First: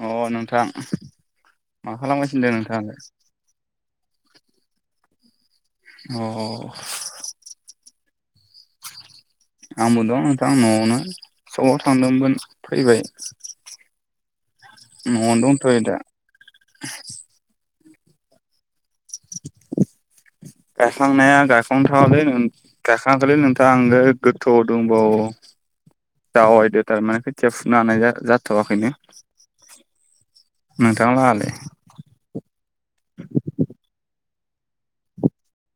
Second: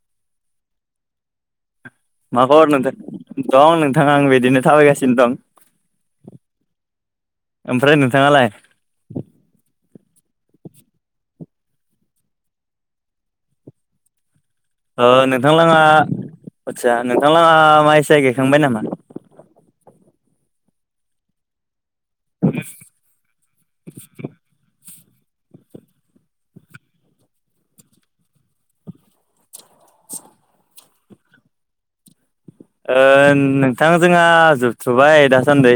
अ नोंथां मा खालामगासिनो मा दं खबर नोंथां नोंथाङालाय? दं नोंथां आं बिदिनो थाबायगासिनो दं। अ अ अ ओमफ्राय नोंथाङालाय? आंबो दं नोंथां न'आवनो सखआव थांदोंमोन फैबाय। ओ न'आवनो नोंथांलाङा दंथ'यो दा आचसा नोंथांलाङा मा साय गायखांबाय नामा? गायखांनाया गायखां थयाखै नों गांखांदोंलै दा आङो गोथौआव दं। औ जावायदो थारमाने खोथिया फुनो हानाय जाथ'वाखैनो। [inaudible] नोंथांलाङालाय? ओ नोंथां जोंहा जोबथ'बाय दासान्दि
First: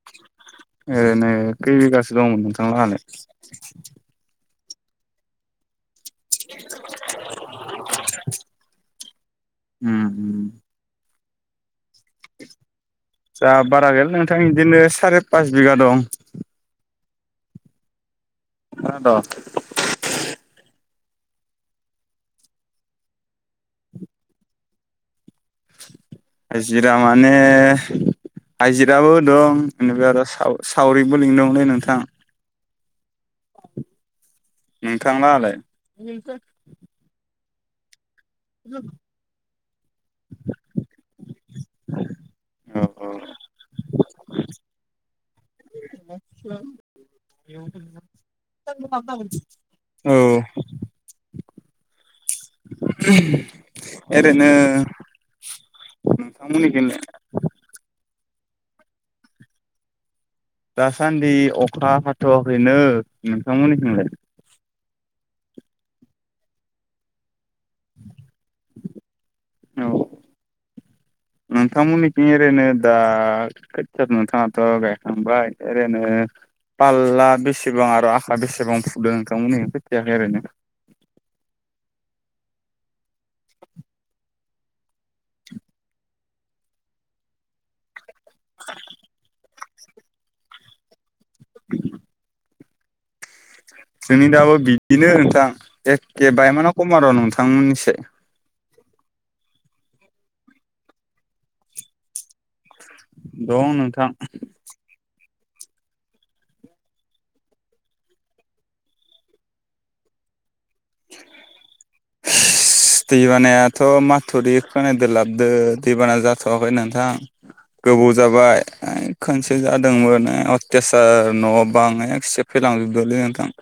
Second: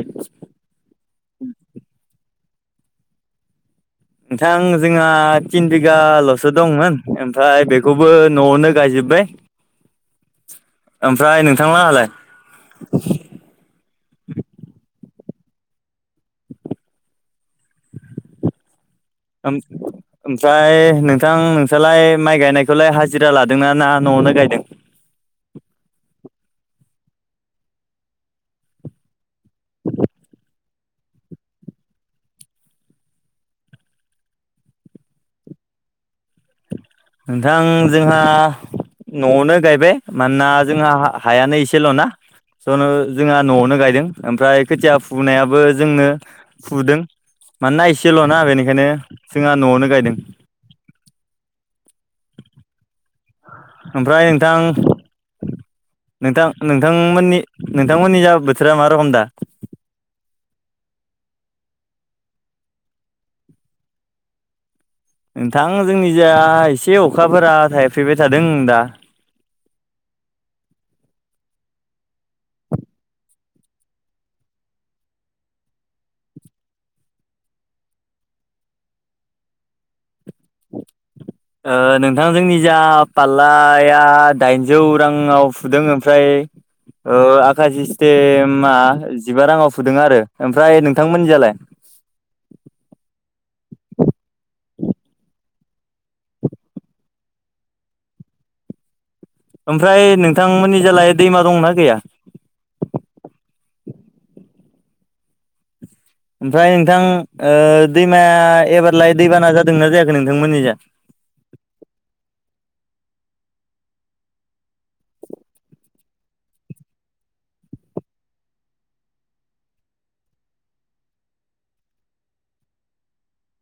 ओरैनो कै बिगासो दं नोंथांलांयालाय? नोंथां जोंहा तिन बिगाल'सो दंमोन ओमफ्राय बेखौबो न'आवनो गायजोब्बाय। ओमफ्राय नोंथांहलांयालाय? जा बारा गैयालै नोंथां बिदिनो सारे पास बिगा दं। खोनादो? [inaudible] ओमफ्राय नोंथां नोंसालाय माइ गायनायखौलाय हाजिरा लादों ना न'आवनो गायदों? हाजिरा माने हाइजिराबो दं बेनिफ्राय आरो साव सावरिबो लिंदोंमोनलै नोंथां। नोंथांलांयालाय? नोंथां जोंहा [inaudible] न'आवनो गायबाय मानोना जोंहा हायानो एसेल'ना। स औ जोंहा न'आवनो गायदों ओमफ्राय खोथिया फुनायाबो जोंनो फुदों मानोना एसेल'ना बेनिखायनो जोंहा न'आवनो औ गायदों। ओमफ्राय ओरैनो नोंथां नोंथां नोंथांमोननिखैलाय नोंथांमोननि नोंथांमोननि जा बोथोरा मा रखम दा? दासान्दि अखा हाथ'वाखैनो नोंथांमोननिथिंलाय? नोंथां जोंनि जा एसे अखाफोरा थायफैबाय थादों दा। औ [unintelligible] नोंथांमोननिथिं ओरैनो दा खैथ नोंथाङाथ गायखांबाय ओरैनो फालला बेसेबां आरो आखा बेसेबां फुदो नोंथांमोननि खोथियाखो एरैनो? ओ नोंथां जोंनि जा फाल्लाया दाइनजौ राङाव फुदों ओमफ्राय औ आखासि सस्टेमा जिबा राङाव फुदों आरो ओमफ्राय नोंथांमोननिजालाय? जोंनि दाबो बिदिनो नोंथां एखे बायमाना खम नोंथांमोननिसे। ओमफ्राय नोंथांमोननि जालाय दैमा दंना गैया? दं नोंथां ओमफ्राय नोंथां ओ दैमाया एबारलाय दैबाना जादोंना जायाखै नोंथांमोननि जा? [inaudible] दैबानायाथ' माथुरि खोनायदो लाबदो दैबाना जाथ'वाखै नोंथां। गोबाव जाबाय ए खनसे जादोंमोन अथेयाचार न' बां एकसेब फोखार लांजोबदोलै नोंथां।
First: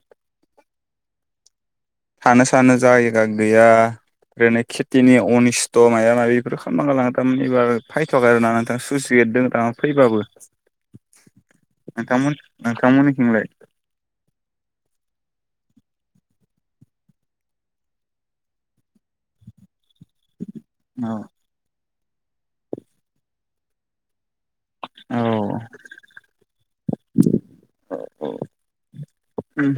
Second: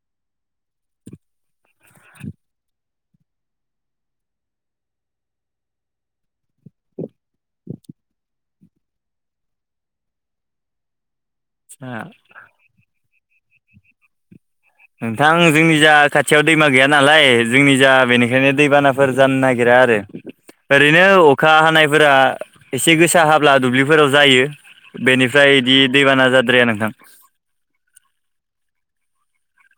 थानो सानो जायगा गैया ओरैनो खेथिनि अनिस्थ' मायबा मायबि बेफोर खालामना गालांथारोमोन एबार फायथ'वाखै आरो ना नोंथां। सुइस गेट दं फैबाबो। [inaudible] नोंथां नोंथांमोननिथिंलाय? नोंथां जोंनि जा खाथियाव दैमा गैया नालाय जोंनि जा बेनिखायनो दैबाना फोर जानो नागिरा आरो। ओरैनो औ अखा हानायफोरा एसे गोसा हाब्ला दुब्लिफोराव जायो। बेनिफ्राय बिदि औ दैबाना जाद्राया नोंथां। औ औ उम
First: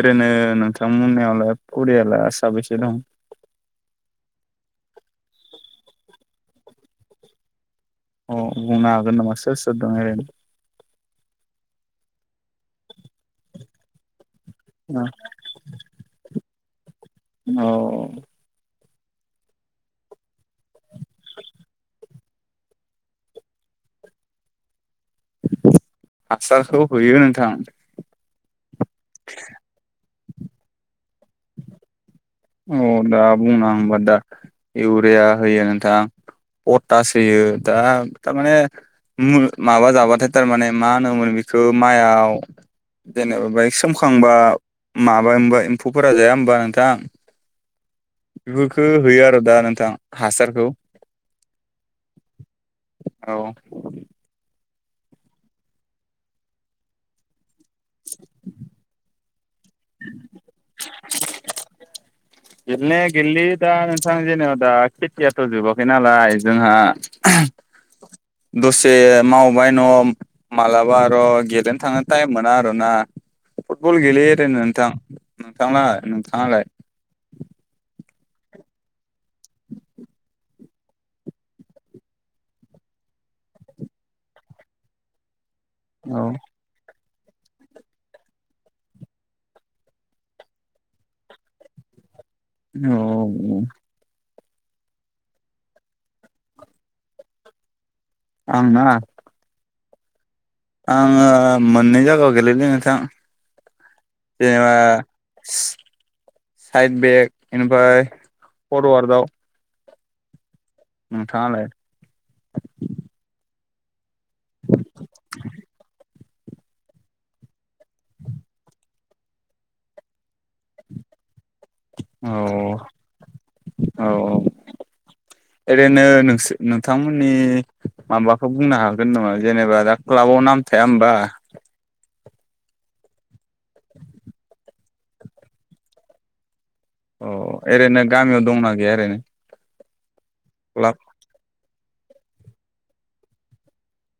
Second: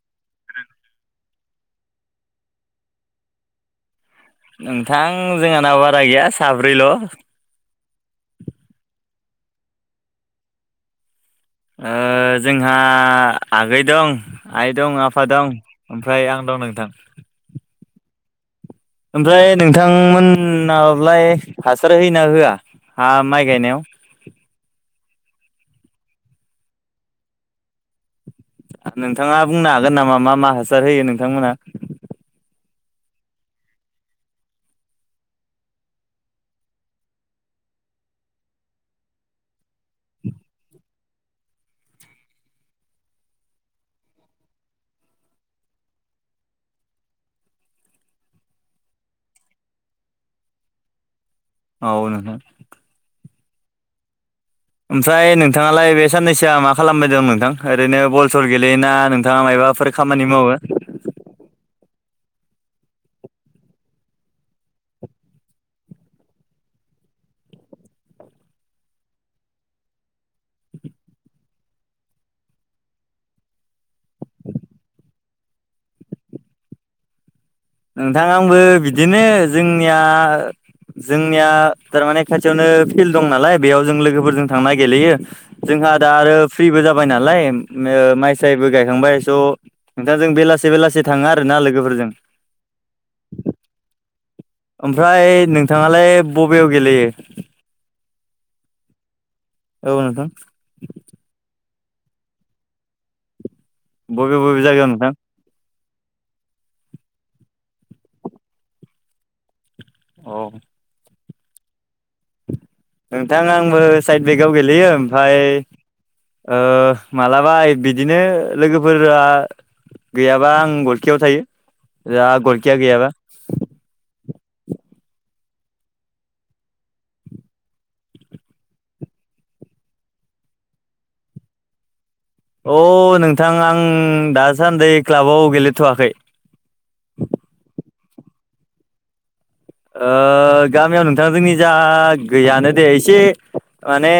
ओरैनो नोंथांमोननियावलाय फरियाला साबैसे दं। नोंथां जोंहानाव बारा गैया साब्रैल' अ बुंनो हागोन नामा सोर सोर दं ओरैनो जोंहा आगै दं। आइ दं आफा दं ओमफ्राय आं दं नोंथां। औ। ओमफ्राय नोंथांमोनलाय हासार हो ना होआ हा माइ गायनायाव? आसारखौ होयो नोंथां। नोंथाङा बुंनो हागोन नामा मा मा हासार होयो नोंथांमोना? दा बुंना हबा दा इउरिया होयो नोंथां। पथास होयो दा माने माबा जाबाथाय दा माने मा होनोमोन बेखौ माइआव जेनेबा बाइक सोमखांबा माबा होनबा एम्फौफोरा जाया होनोमबा नोंथां? बेफोरखौ होयो आरो दा नोंथां हासारखौ औ नोंथां। औ। ओमफ्राय नोंथाङालाय बे साननैसोआ मा खालामबायदोंं नोंथां ओरैनो बल सल गेलेनाय योना नोंथाङा मायबाफोर खामानि मावो? गेलनाया गेललि दा नोंथां जेनेबा दा खेथियाथ' जोबाखै नालाय जोंहा। दसे मावबाय न' मालाबा आरो' गेलेनो थांनो टाइम मोना आरो ना फुटबल गेलेयो ओरैनो नोंथां। नोंथाङा नोंथाङालाय? नोंथां आंबो बिदिनो जोंनिया। जोंनिया थारमाने खाथियावनो फिल्ड दं नालाय बेयाव जों लोगोफोरजों थांनो गेलेयो। जोंहा दा औ आरो फ्रिबो जाबाय नालाय माइसायबो गायखांबाय स' नोंथां जों बेलासे बेलासे थाङा आरोना लोगोफोरजों। औ। ओमफ्राय नोंथाङालाय बबेयाव गेलेयो? आं ना औ नोंथां। आङो मोननै जायगायाव गेलेदों नोंथां बबे बबे जेनेबा जायगायाव नोंथां? साइड बेक बेनिफ्राय फरवार्डआव औ। नोंथाङालाय? नोंथां आंबो साइड बेकआव गेलेयो ओमफ्राय मालाबा बिदिनो लोगोफोरा गैयाबा आं बलखेयाव थायो। जा गलखिया गैयाबा औ औ। ओरैनो नोंसोर नोंथांमोननि माबाखौ बुंनो हागोन नामा जेनेबा दा क्लाबाव नाम थाया होमबा? अ नोंथां आं दासान्दि क्लाबाव गेलेथ'वाखै। ओरैनो गामियाव दंना गैया ओरैनो क्लाब गामियाव नोंथांजों जोंनि जा गैयानो दे एसे माने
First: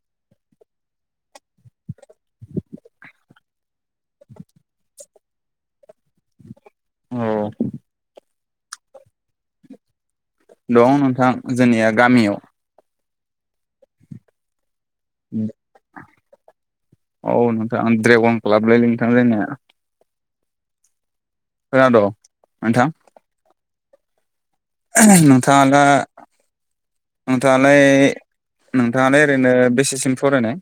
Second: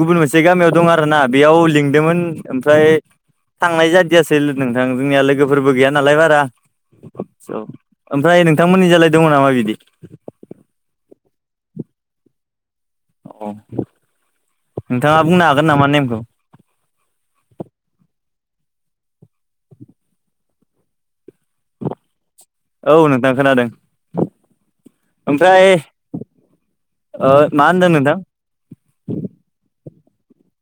गुबुन मोनसे गामियाव दं आरो ना बेयाव लिंदोंमोन ओमफ्राय थांनाय जाद बिदि नोंथां जोंनिया लोगोफोरबो गैया नालाय बारा औ ओमफ्राय नोंथांमोननि जालाय दङ नामा बिदि? दं नोंथां जोंनिया गामियाव औ नोंथाङा बुंनो हागोन नामा नेमखौ। औ नोंथाङा ड्रेगन लाबोलै नोंथां जोंनि खोनाद' औ नोंथां खोनादों ओमफ्राय नोंथाङाला ओ मा नोंथांङालाय होनदों नोंथां नोंथाङा ओरैनो बेसेसिम फरायनाय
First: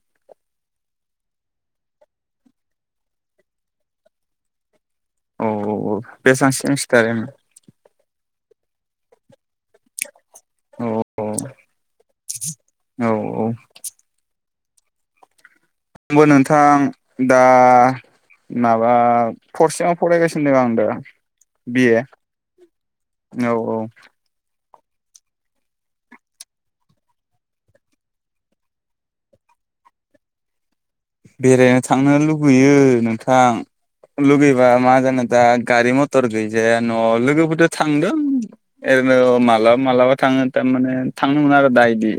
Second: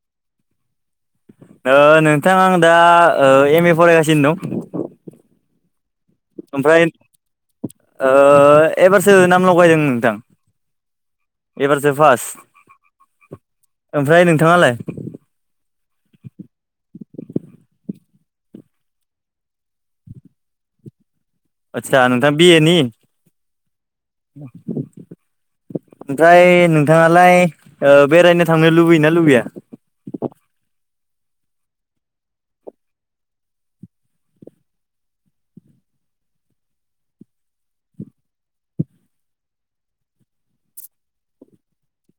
ओ नोंथां आं दा एम ए फरायगासिनो दं औ औ औ बेसांसिम ओमफ्राय सिखारो नोंलाय एबारसो नाम लगायदों नोंथां औ औ एबारसो औ फार्स्ट औ ओमफ्राय नोंथाङालाय आंबो नोंथां दा माबा फर सेमआव फरायगासिनो दं आं दा बि ए आदसा नोंथां बि एनि औ औ ओमफ्राय नोंथाङालाय बेरायनो थांनो लुबैयोना लुबैया बेरायनो थांनो लुुबैयो नोंथां लुगैबा मा जानो दा गारि मथर गैजाया न' लोगोफोरजों थांदों ओरैनो मालाबा मालाबा थाङो थारमाने थांनो मोना आरो दा इदि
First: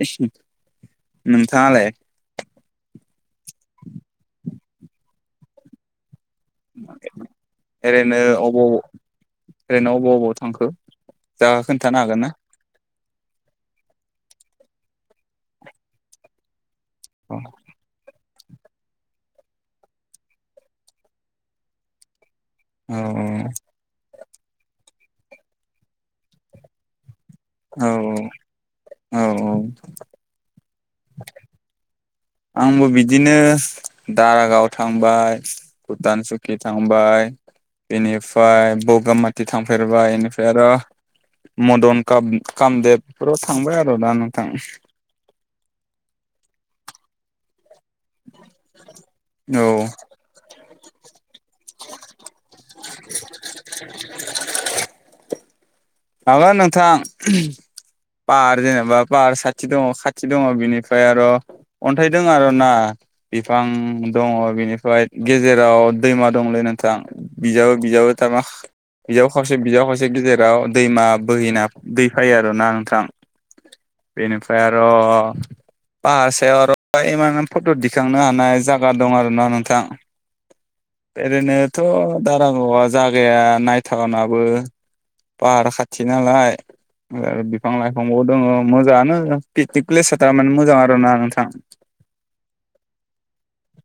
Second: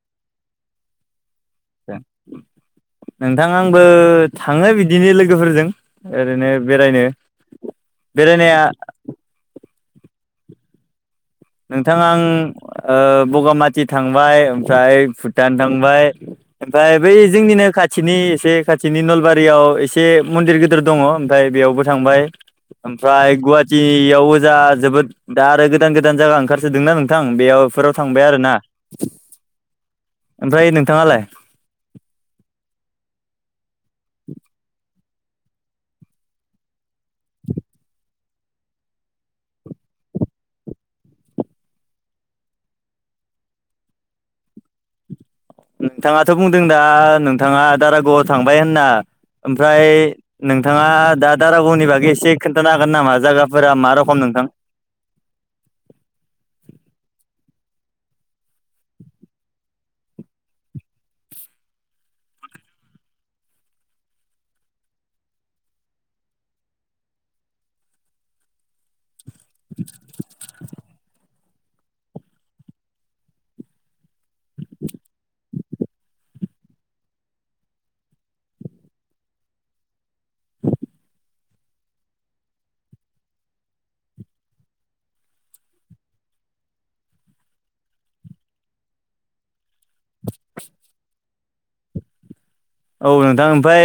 नोंथाङालाय नोंथां आंबो थाङो बिदिनो लोगोफोरजों ओरैनो बेरायनो ओरैनो बेरायनाया अबाव ओरैनो अबाव अबाव थांखो जायगा नोंथां खोन्थानो हागोन ना? आं बगामाथि थांबाय ओमफ्राय भुटान थांबाय ओमफ्राय बै औ जोंनिनो खाथि खाथिनि एसे खाथिनि नलबारियाव एसे मन्दिर गिदिर दङ ओमफ्राय बेयावबो थांबाय औ ओमफ्राय गुवाहाटियावबो जा जोबोद दा आरो गोदान गोदान जायगा ओंखारसोदोंना नों नोंथां बेयावफोराव थांबाय औ आरोना औ औ ओमफ्राय नोंथाङालाय आंबो बिदिनो दारागाव थांबाय थांबाय भुटान सुकि थांबाय बेनिफ्राय बगामाथि थांफेरबाय बेनिफ्राय आरो मदन काम कामदेबफोराव थांबाय आरो दा नोंथां नोंथाङाथ' बुंदों दा नोंथाङा दारागावआव थांबाय होनना औ ओमफ्राय नोंथाङा दा दारागावनि बागै एसे खोन्थानो हागोन नामा जायगाफोरा मा रखम नोंथां हागोन नोंथां पाहार जेनेबा पाहार साथि दङ खाथि दङ बिनिफ्राय आरो अन्थाइ दं आरोना बिफां दङ बिनिफ्राय गेजेराव दैमा दंलै नोंथां बिजाबो बिजाबो थारमा बियाव खावसे बियाव खावसे गेजेराव दैमा बोहैना दै फायो आरोना नोंथां बेनिफ्राय आरो भाहार सायाव आरो इमान फट' दिखांनो हानाय जायागा दं आरो ना नोंथां ओरैनोथ' दारागावा जागाया नायथावनाबो पाहार खाथि नालाय आरो बिफां लाइफांबो दङो मोजाङानो पिकनिक प्लेसआ थारमाने मोजां आरो ना नोंथां औ नोंथां ओमफ्राय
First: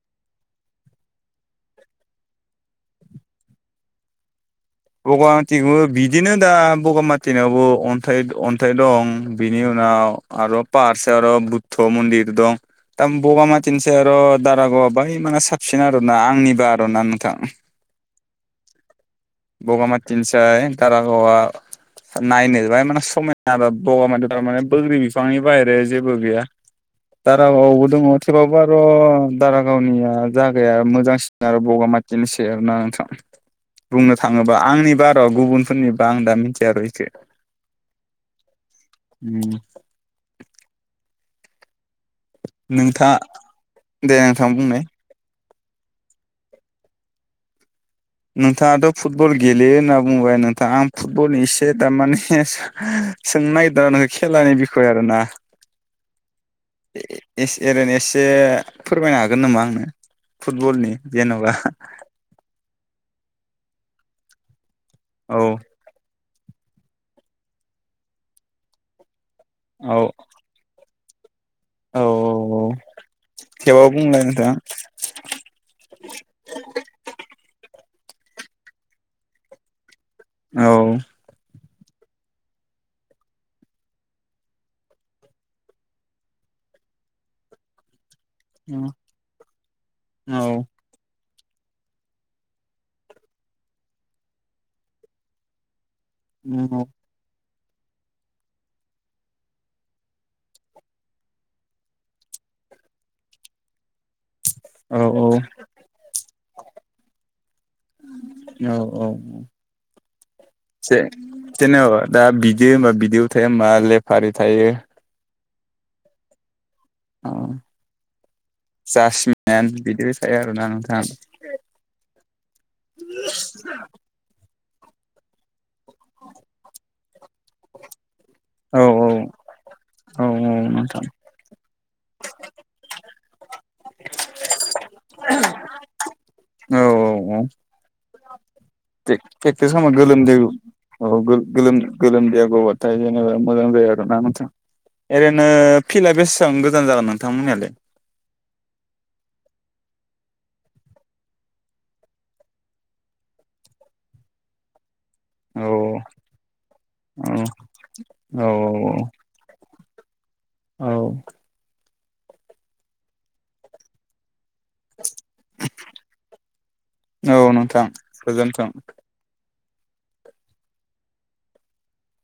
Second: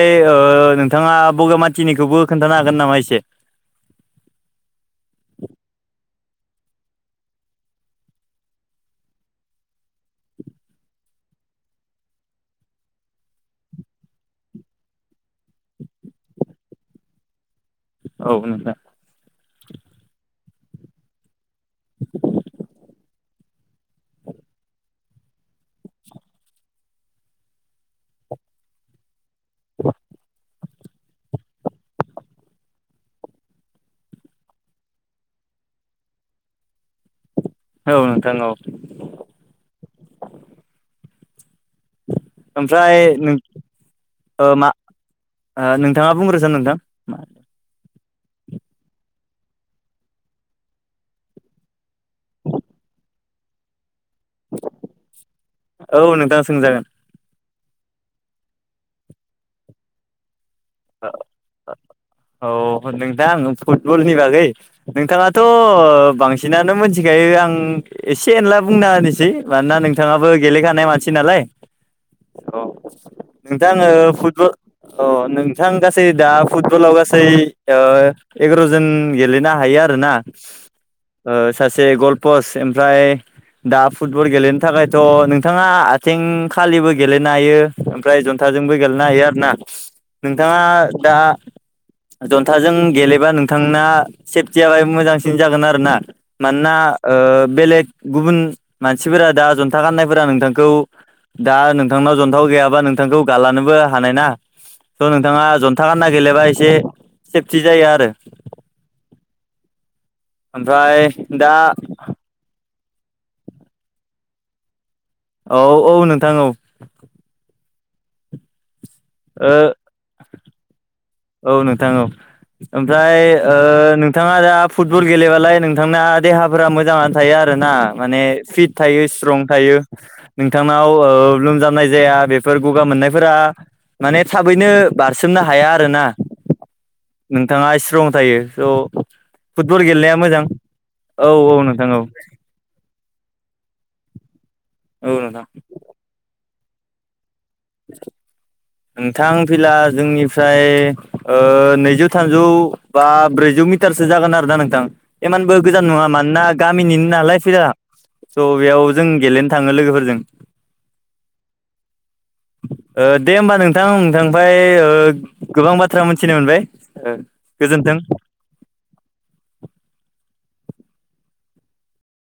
नोंथाङा बगामाथिनिखौबो खोन्थानो हागोन नामा एसे बगामाथिखौबो बिदिनो दा बगामाथिनावबो अन्थाइ अन्थाइ दं बिनि उनाव आरो पाहार सायाव आरो बुद्ध मन्दिर दं दा बगामाथिनिसै आरो दारागावआ बै मा साबसिन आरो ना आंनिबा आरोना नोंथां औ नोंथाङा बगामाथिनिसै दारागावआ नायनो बाङाइ माने समा ना बगामाथियाव थार माने बोग्रि बिफांनि बाहेरा जेबो गैया दारागाआवबो दङ थेवबाबो आर दारागावनिया जागाया मोजांसिन आरो बगामाथिनिसै आरो ना नोंथां बुंनो थाङोबा आंनिबा र' गुबुनफोरनिबा आं दा मिथिया र' इसे औ नोंथां औ उम ओमफ्राय नोंथाङा नों दे नोंथां मा बुंनाय नोंथाङा बुंग्रोसन नोंथां नोंथाङाथ' फुटबल गेलेयो होनना बुंबाय नोंथां आं फुटबल एसे थारमाने सोंनो नागिरदों नों खेलानि बिखय आरोना औ नोंथां सोंजागोन ए ओरैनो एसे फोरमायनो हागोन नामा आंनो फुटबलनि जेन'बा औ नोंथां फुटबलनि बागै नोंथाङाथ' औ बांसिन नानो मोनथिखायो आं एसे एनला बुंना होनोसै मानोना औ नोंथाङाबो गेलेखानाय मानसि नालाय औ औ नोंथां थेवबाबो ओ बुंलाय फुटबल नोंथां अ नों बिथां गासै दा फुटबलाव गासै एगार'जोन गेलेनो हायो आरोना औ सासे गलपस्ट ओमफ्राय दा फुटबल गेलेनो थाखायथ' नोंथाङा आथिंखालिबो गेलेनो हायो ओमफ्राय जन्थाजोंबो गेलेनो हायो आरोना औ नोंथाङा दा जन्थाजों गेलेबा नोंथांना सेफटियाहाय मोजांसिन जागोन आरो ना मानोना बेलेग गुबुन मानसिफोरा दा जन्था गाननायफोरा नोंथांखौ दा नोंथांनाव जन्था गैयाबा नोंथांखौ गालानोबो हानाय ना औ स' नोंथाङा जन्था गानना गेलेबा एसे सेफटि जायो आरो औ औ से ओमफ्राय दा जेनेबा दा बिदि होनबा बिदैयाव थाया मा लेफारि थायो औ औ नोंथां औ औ ओ जासमेन बिदिबो थायो आरोना नोंथां औ नोंथां औ ओमफ्राय नोंथाङा दा फुटबल गेलेबालाय नोंथांना देहाफोरा मोजाङानो थायो आरोना माने फिट औ थायो स्ट्रं थायो औ नोंथांनाव नोंथां लोमजानाय जाया बे बेफोर गगा मोननायफोरा माने थाबैनो बारसोमनो हाया आरोना औ औ नोंथाङा स्ट्रं थायो स' प्रेकटिस फुटबल गेलेनाया गोलोमदै मोजां औ गोल नोंथां औ गोलोमदै आ गगोन नाथाय जेनेबा मोजां जायो आरोना नोंथां औ नोंथां ओरैनो फिल्डआ बेसेबां गोजान जागोन नोंथांमोननियालाय [inaudible] नोंथां फिला जोंनिफ्राय नैजौ थामजौ बा ब्रैजौ मिटारसो जागोन आरो ना नोंथां एमानबो औ गोजान नङा मानोना गामिनि औ नालाय फिला औ स' बेयाव जों गेलेनो थाङो लोगोफोरजों औ दे होमबा नोंथां नोंथांनिफ्राय गोबां बाथ्रा मोनथिनो मोनबाय गोजोन्थों गोजोनथों